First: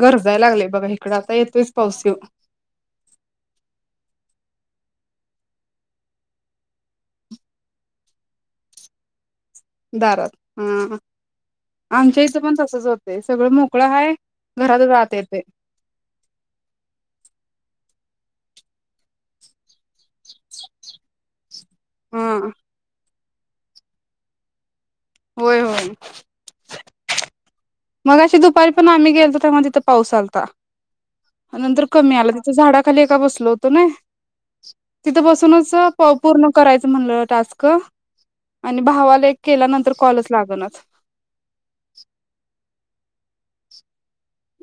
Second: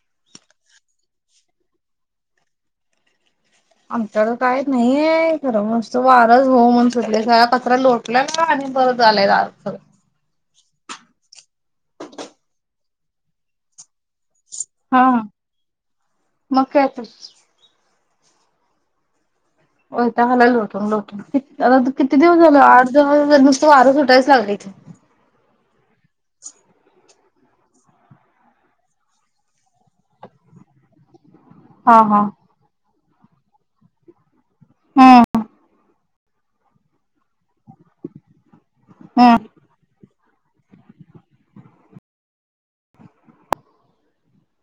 गरजायला लागलेय बघा हिकडं आता येतोयच पाऊस येऊ आमच्याकडं काय नाहीये खरं मस्त वारच हो म्हण सुटले का कचरा लोटला आणि परत आलाय दारात. सगळं. दारात. हा आमच्या इथं पण तसच होतय सगळं मोकळ हाय. घरातच हां आत हां येतंय मग काय तर. हो झाला लोटून लोटून आता किती हा दिवस झाल आठ दिवस नुसतं वारं सुटायलाच लागलय इथं होय होय. मग अशी दुपारी पण आम्ही गेलतो तेव्हा तिथं पाऊस आलता. नंतर हा कमी हा आला तिथ झाडात. खाली एका बसलो होतो नाय तिथं हम्म बसूनच अ पूर्ण करायचं म्हणलं टास्क आणि भावाला हम्म. केल्यानंतर कॉलच लागनच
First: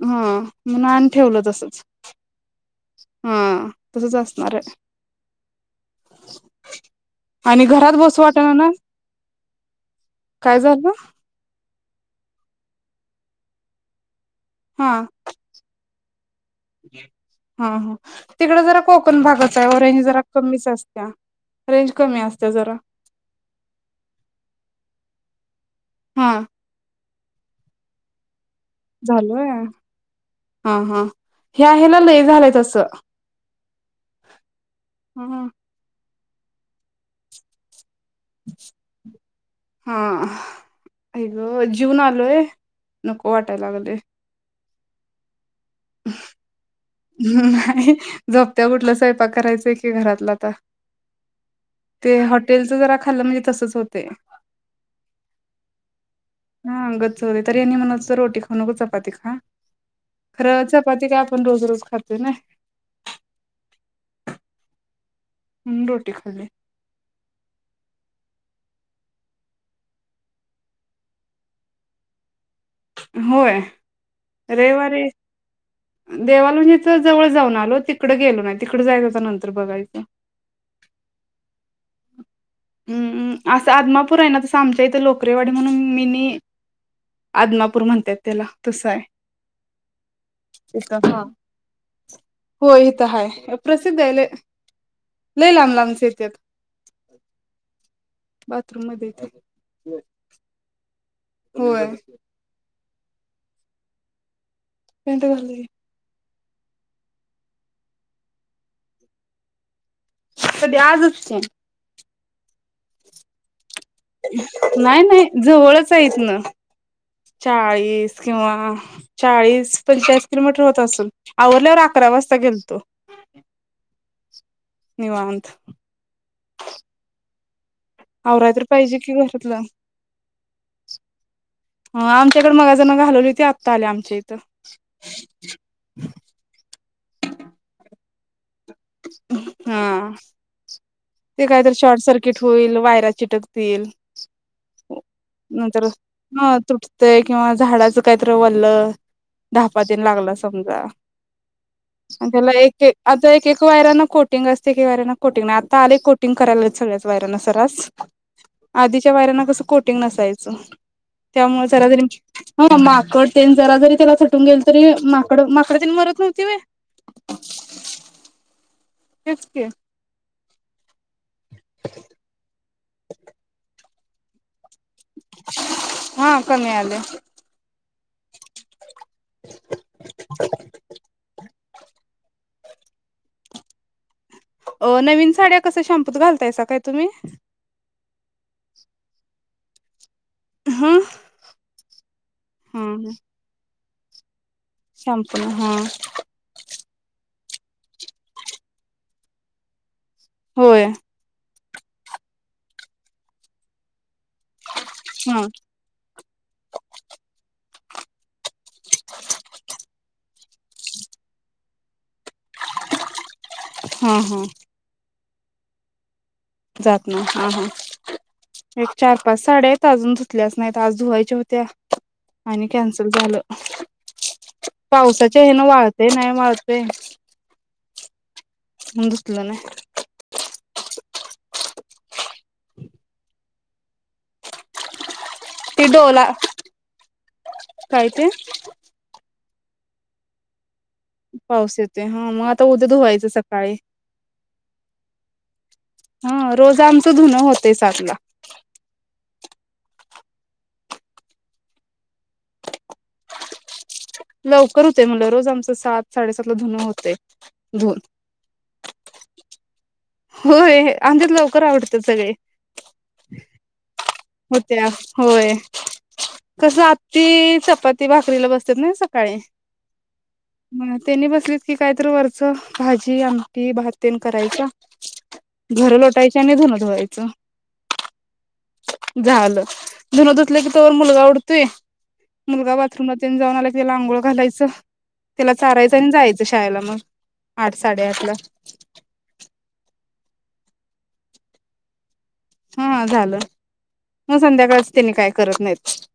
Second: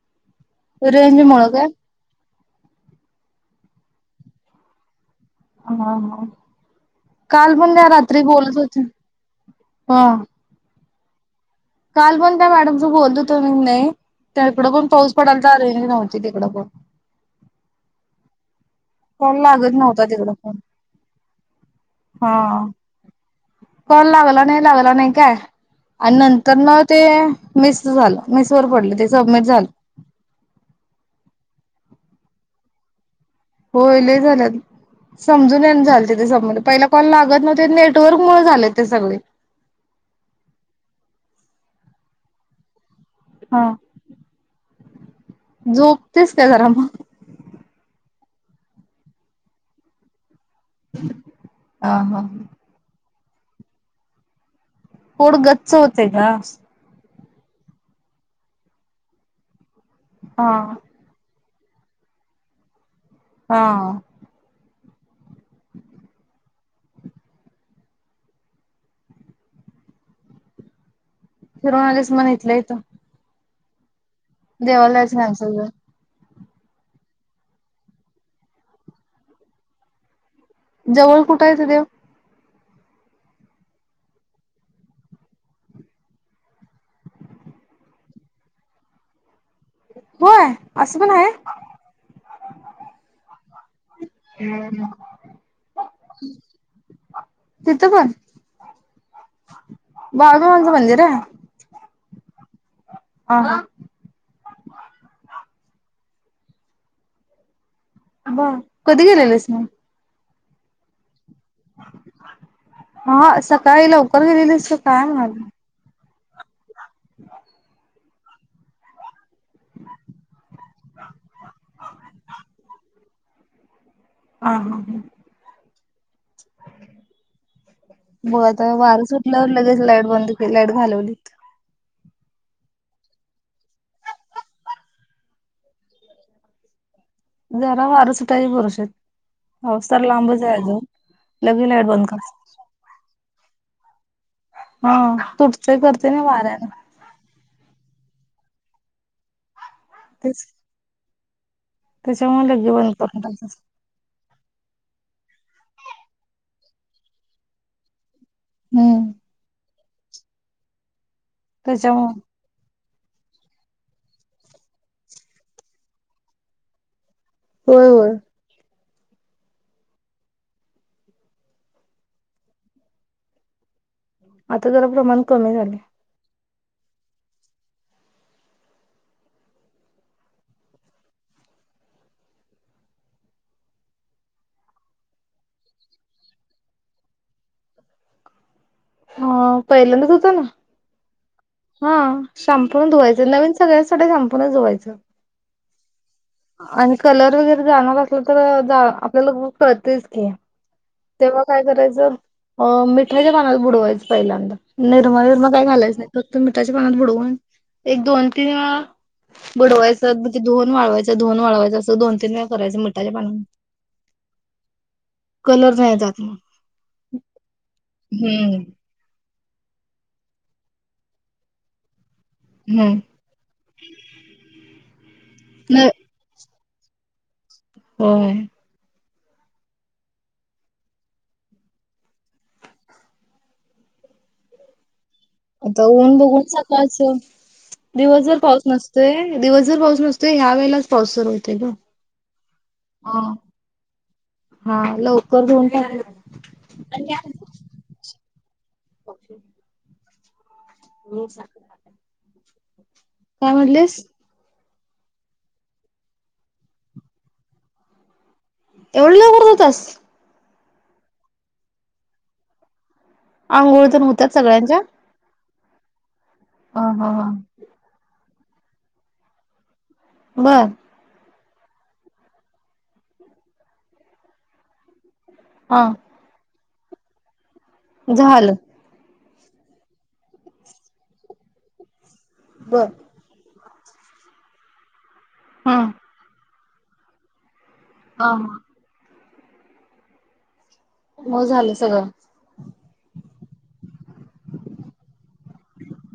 हम्म [unintelligible] ठेवलं रेंजमुळं काय? तसच हां तसच असणारय हा ह काल आणि पण काय घरात रात्री बसू वाटना बोलत ना होतीस हं काय झालं काल पण त्या मॅडमच बोलत होतो म नाही त्या इकडं पण हा पाऊस पडायला चालु नव्हती इकड पण तिकडं जरा कोकण कॉल भागाचा लागत आहे नव्हता रेंज जरा तिकडं पण. कमीच असत रेंज कमी असते हा. जरा कॉल लागला नाही लागला नाही काय आणि हा नंतर ना ते मिस झालं मिस [unintelligible] पडलं ते सबमिट झालोय झालं हा हा ह्या ह्याला लय झालंय तसं होय लय झालंत ह समजून ये झालं बं पहिला कॉल लागत नव्हता नेट हां आई हो जीवून आलोय नको हा वाटायला लागलेय झोपतेस काय जरा मग झोपतीय कुठलं स्वयंपाक करायचंय की घरातला आत्ता हा ते हा हॉटेलच जरा खालं म्हणजे तसच होते पोट गच्च हो असय का हा गच्च तर यांनी म्हटले रोटी खाऊ नको चपाती खा हा खरं चपाती काय पण रोज रोज खातो ना हां हम् रोटी खाली. फिरून आलिस मग इथल्या इथं? होय. देवालाच [unintelligible] देवाला म्हणजे जवळ जाऊन आलो तिकडं गेलो नाही. तिकडं जायचं आता नंतर बघायच. जवळ कुठंय त देव? अं, असं आदमापूर आहे ना, तसं आमच्या इथे लोकरेवाडी म्हणून मिनी आदमापूर पूर म्हणतेत त्याला तसं आहे. होय थ असं पण ह आहे हो इथं हाय प्रसिद्ध आहे लय लय लांब लांबचे येतात. तिथं पण बाथरूम मधेय ते. बाळूमामांचं मंदिर होय. [unintelligible] हं हं. [unintelligible] बा! कधी गेलेलस मग? कधी आजच की. हा स काळी लवकर गेलेलीस का काय मग? च इथन. चाळीस, किंवा चाळीस पंचाळीस किलोमीटर होत असल. आवरल्यावर अकरा वाजता गेलतो. हा हा हा. निवांत. [inaudible] बघ आवराय तर आता पाहिजे वार की सुटल्यावर घरातलं लगेच लाईट बंद केल लाईट घालवलीत. ह आमच्याकडे मगाच धरण घालवली होती. आत्ता आली आमच्या इथं. जरा वारं सुटाय भरोसा हा, ते लगे कायतर लाईट शॉर्ट बंद करतात सर्किट होईल, वायरा चिटकतील. हा तुटतंय नंतर करते ना ह वाऱ्यानं तुटतेय किंवा झाडाच काय तर ओलं, दहापा तेन लागला तेच. समजा. आणि त्याच्यामुळे त्याला लगे एक एक बंद करून आता एक टाकले. एक वायराना कोटिंग असते की. वायरना कोटिंग नाय, आता आले कोटिंग कर चालय सगळ्याच वयराना सरास. हम्म आधीच्या वायरांना कसं कोट टिंग नसायचं. त्यामुळे जरा, त्याच्यामुळं. हं माग कडतेन जरा जरी त्याला झटून गेल तरी, माकड माकडतेन मरत नव्हती व्हय? होय होय. तेच की [inaudible] आ ता जरा प्रमाण कमी झालय. हा कमी आलय अं नवीन साड्या कस शॅम्पूत घालतायसा काय तुम्ही? हा पहिल्यांदा धूत हां हा शाम्पू तुन धुवायचं नवीन सगळ्या [unintelligible] साड्या शॅम्पू न धुवायचं शॅम्पून हा आणि कलर वगैरे जाणार असलं तर जा आपल्याला बघून कळतंय की ओके होय तर मग काय करायचं? मिठाच्या पाण्यात बुडवायचं. पहिल्यांदा निर्मा हा बिरमा काय घालायच नाही. त्याच पाण्यात बुडवू एक दोन ते बुडवायचं म्हणजे धुऊन वाळवायच धुऊन वाळवायच असं दोन [unintelligible] तीन वेळा करायचं मिठाच्या पाण्यात हा हा कलर नाही जात जात नाय हं हं हम्म एक चार पाच साड्या आहेत अजून धुतल्याच नाहीत आज धुवायच्या होत्या. आणि हम्म कॅन्सल झालं. पावसात [unintelligible] च्या हेन वाळते नाही वाळते तेे होय मग धुतलं नाही आता ते ऊन डोला बघून सकाळच काय दिवस ते भर पाऊस नसतोय दिवस भर र पाऊस नसतोय ह्या वळेला पाऊस येतोय हा मग आता उद्या हा धुवायचं सकाळी. हा लवकर धुवून हा रोज आमचं टाक धुन होत सातला. हं [unintelligible] काय म्हणलिस? लवकर होते म्हणलं रोज आमच सात साडेसातला धुन होते धुवून. एवढं लवकर धुतास? होय आमच्यात लवकर आवरतात सगळे. अंघोळ तर मु होतेया होय. कसं हा हा हा आमटी, चपाती, भात [unintelligible] बसतात ना हे सकाळी बर हं त्यांनी बसले की कायतर वरच भाजी, आमटी, भाततेन करायच्या. हा घर लोटायची आणि धून धुवायचं झालं. झालं धुन धुतलं की तोवर मुलगा उडतोय. मुलगा बर बाथरूमला ते जाऊ आला की त्याला आंघोळ घालायचं. त्याला हा चारायचं आणि हा जायचंय यायला मग आठ साडेआठ ला हा. हो झालं सगळं हां झालं मग संध्याकाळच त्यांनी काय करत नाहीत.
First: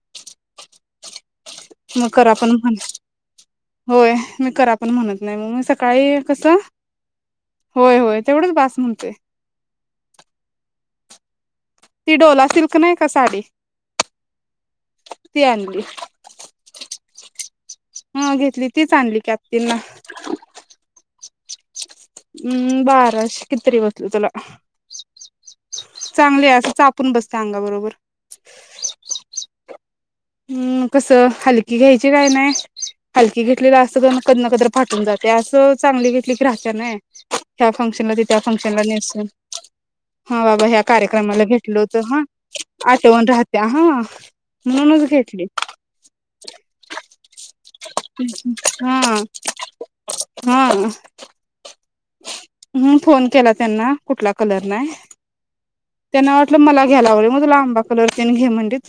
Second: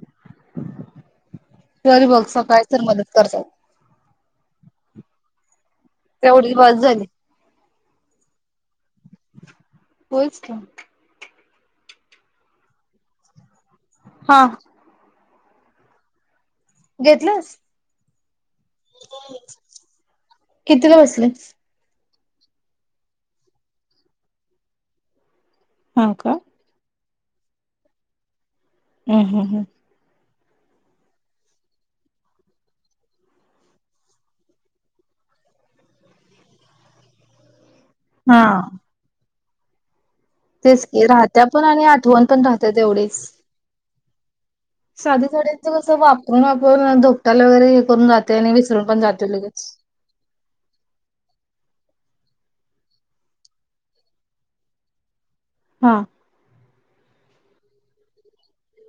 तरी मग बघ करा पण सकाळची म्हण तर मदत करतात. होय मी करा पण म्हणत नाही मग मी. काय तेवढी कसं. बास झाली होय होय तेवढंच बास म्हणतोय. होयच की. ती डोला सिल्क नाही का साडी. हा. ती आणली. घेतलंस हा घेतली. तीच आणली की आत्तींना. कितीला बसले हम्म बाराशे किती तरी बसल तिला. हा का चांगले असं चापून. चापून बसते अंगा बरोबर. हम्म हम्म हम्म हम् कसं हलकी घ्यायची काय नाही हलकी घेतलेलं असं कधी ना कधी फाटून जाते असं चांगली घे. घेतल की राहत्या नई. ह्या फंक्शन ला ते त्या हा फंक्शनला नेसुन. हा बाबा ह्या तेच की राहत्या कार्यक्रमाला पण घेतल आणि होत हा आठवण पण राहत्या तेवढीच आठवून राहत्या हा म्हणूनच साधी घेतली साड्यांचं कसं वापरून वापरून धोपटाला वगैरे हे करून जाते आणि विसरून पण हा जाते लगेच हा. हम् फोन केला त्यांना कुठला कलर नाही. हा त्यांना वाटलं मला. घ्यालागलोय मग तुला आंबा कलर तेन घे म्हणलीत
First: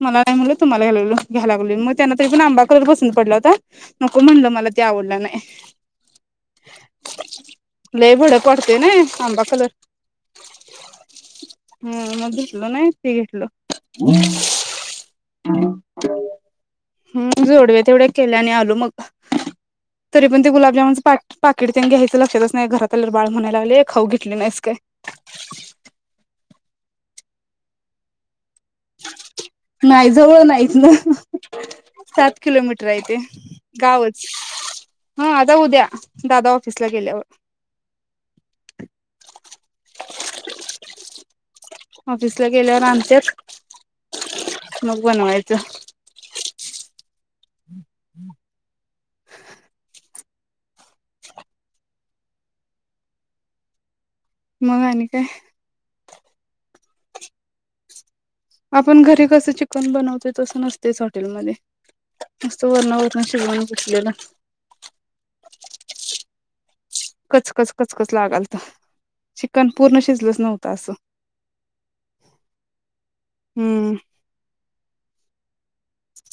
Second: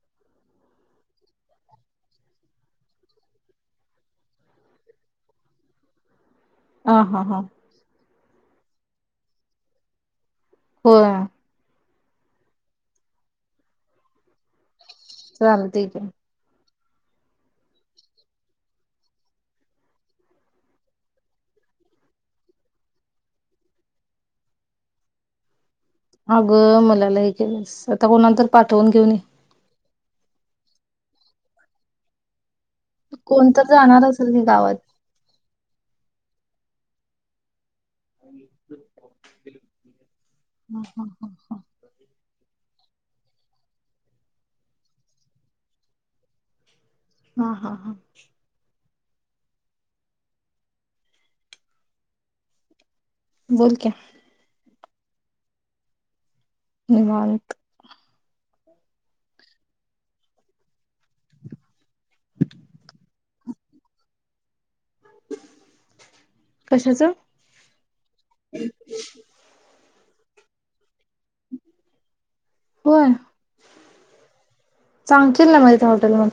मला नाही म्हणलं तुम्हाला घ्याला घ्यायलालागलोय मग त्यांना तरी पण आंबा कलर पसंत पडला होता, नको म्हणलं मला तो आवडला नाही. ह हा हा लई भडक वाटतोय नई आंबा कलर. होय हा मग घेतलो नाही ते घेतलो. चालतय की. हम जोडव्या तेवढ्या केल्या आणि आलो मग तरी पण ते गुलाबजामूनच. पाकीट पाकीट तेन घ्यायच लक्षातच नाही, घरात आल्यावर बाळ म्हणायला लागलय खाऊ घेतली नाहीस काय. अगं मला लई केलंस आता कोणाला तर. पाठवून घेऊन ये. नाही जवळ नाहीच ना त्यात. किलोमीटर आहे ते कोणत जाणार गावच असेल की गावात हा आता उद्या. दादा ऑफिसला गेल्यावर. [inaudible] ऑफिसला गेल्यावर आनत्यात मग बनवायचं. हा हा. हा [inaudible] [inaudible] बोल की. मग आणी काय. निवांत. आपण घरी कसं चिकन बनवतोय तसं नसतयच हॉटेलमध्ये नुसत वरण वरण शिजवून घेतलेलं. कशाच कचकच कचकच लागालत चिकन पूर्ण शिजलेल. त नव्हत असं होर हम्म सांगतील ना म टल म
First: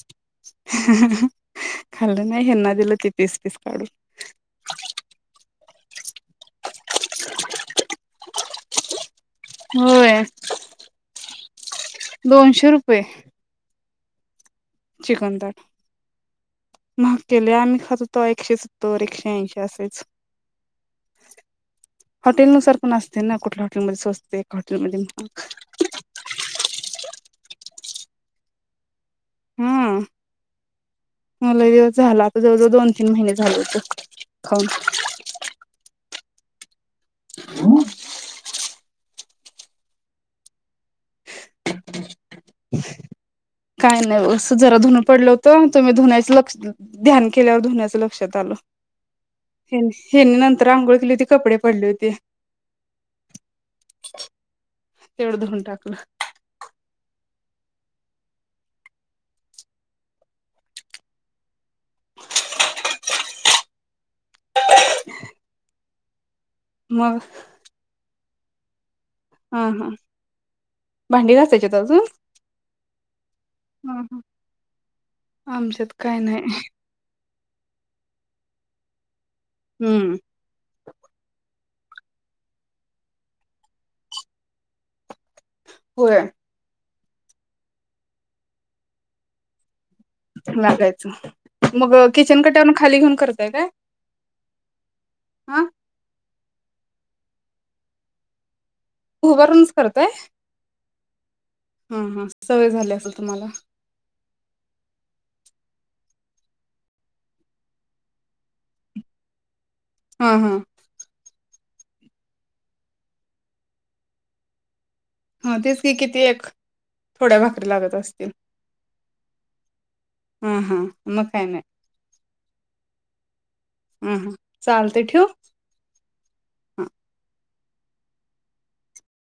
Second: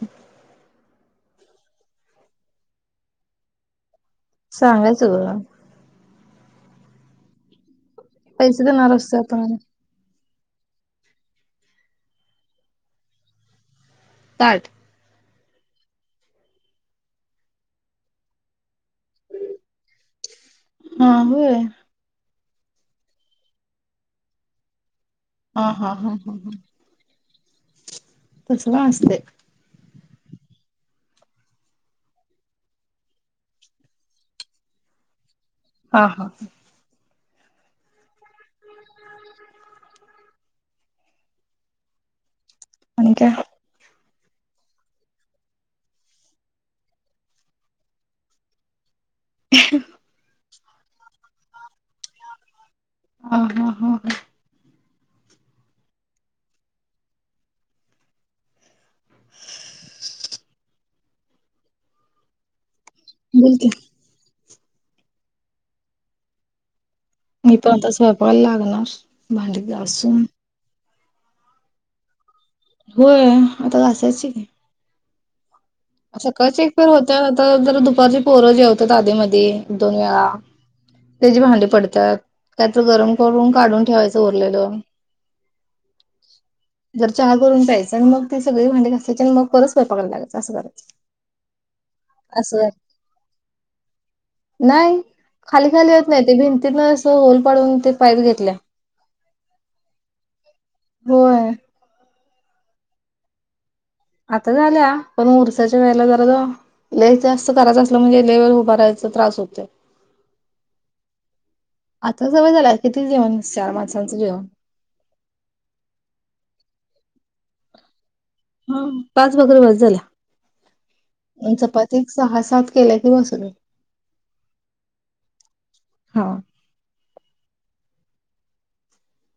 खाल्लं नाही हना दिलं ती पीस पीस काढून सांगायच ब पैसे तर नर असतात होय दोनशे रुपये पाठ म के् ख एकशे तरोर एकशे ऐंशी असेच हा होय हा हॉटेलनुसार पण असते ना कुठल्या हॉटेलमध्येचोचतेका हॉटेलमध्ये महाग हा हा हा हा हा तसलं असतयं. हा लय दिवस झाला आता जवळ जवळ दोन तीन महिने झाले होत खाऊन. हा हा ह. [inaudible] आणि काय. काय नाही उगचंस जरा धुन पडलं होतं तुम्ही धुण्याच लक्ष ध्यान केल्यावर धुण्याच लक्षात आलं. [inaudible] तर अंघोळ केली होती कपडे पडले होते. हा हा हा तेवढं धुऊन टाकलं. [unintelligible] बोल की. मग मी पण आता स्वपाक पाल लागणार. भांडी हा हा घासुन. भांडी घासायच्यात अजून. होय आता हा हा घासायची की. आमच्यात काय नाही सकाळची एक फेऱ्या होत्या र दुपारची पोर जेवत्यात आधीमधी. ते दोन हम्म वेळा त्याची भांडी पड त्यात काय तर गरम करून काढून ठेवायचं उरलेलं. होय. जरा चहा करून प्यायचं आणि मग ती सगळी भांडी घासायची आणि मग परत स्वपकाला लागायचं असं करायचं. लागायचं मग किचन असं कट्यावरणं खाली घेऊन करताय काय? नाही. हा खाली खाली येत नाहीत ते भिंतीतनं असं होल पाडून ते पाईप घेतल्या उबारूनच करताय होय. हा हा सवय झाली असेल तुम्हाला आता झाल्या पण उरसाच्या वेळेला जरा लईच जास्त करायच असला म्हणजे लइ वेळ उभारायचं त्रास होतयं हा हा आता सवय झालिया किती जेवण चार मानसांचं जेवण ह तीच की किती एक थोड्या भाकरी लागत असतील. हा पाच भाकरी बस हा हा मग काय झाल्या नाही चपाती सहा सात केल्या कि बस होतंय हा हा चालतंय ठेवू हा हा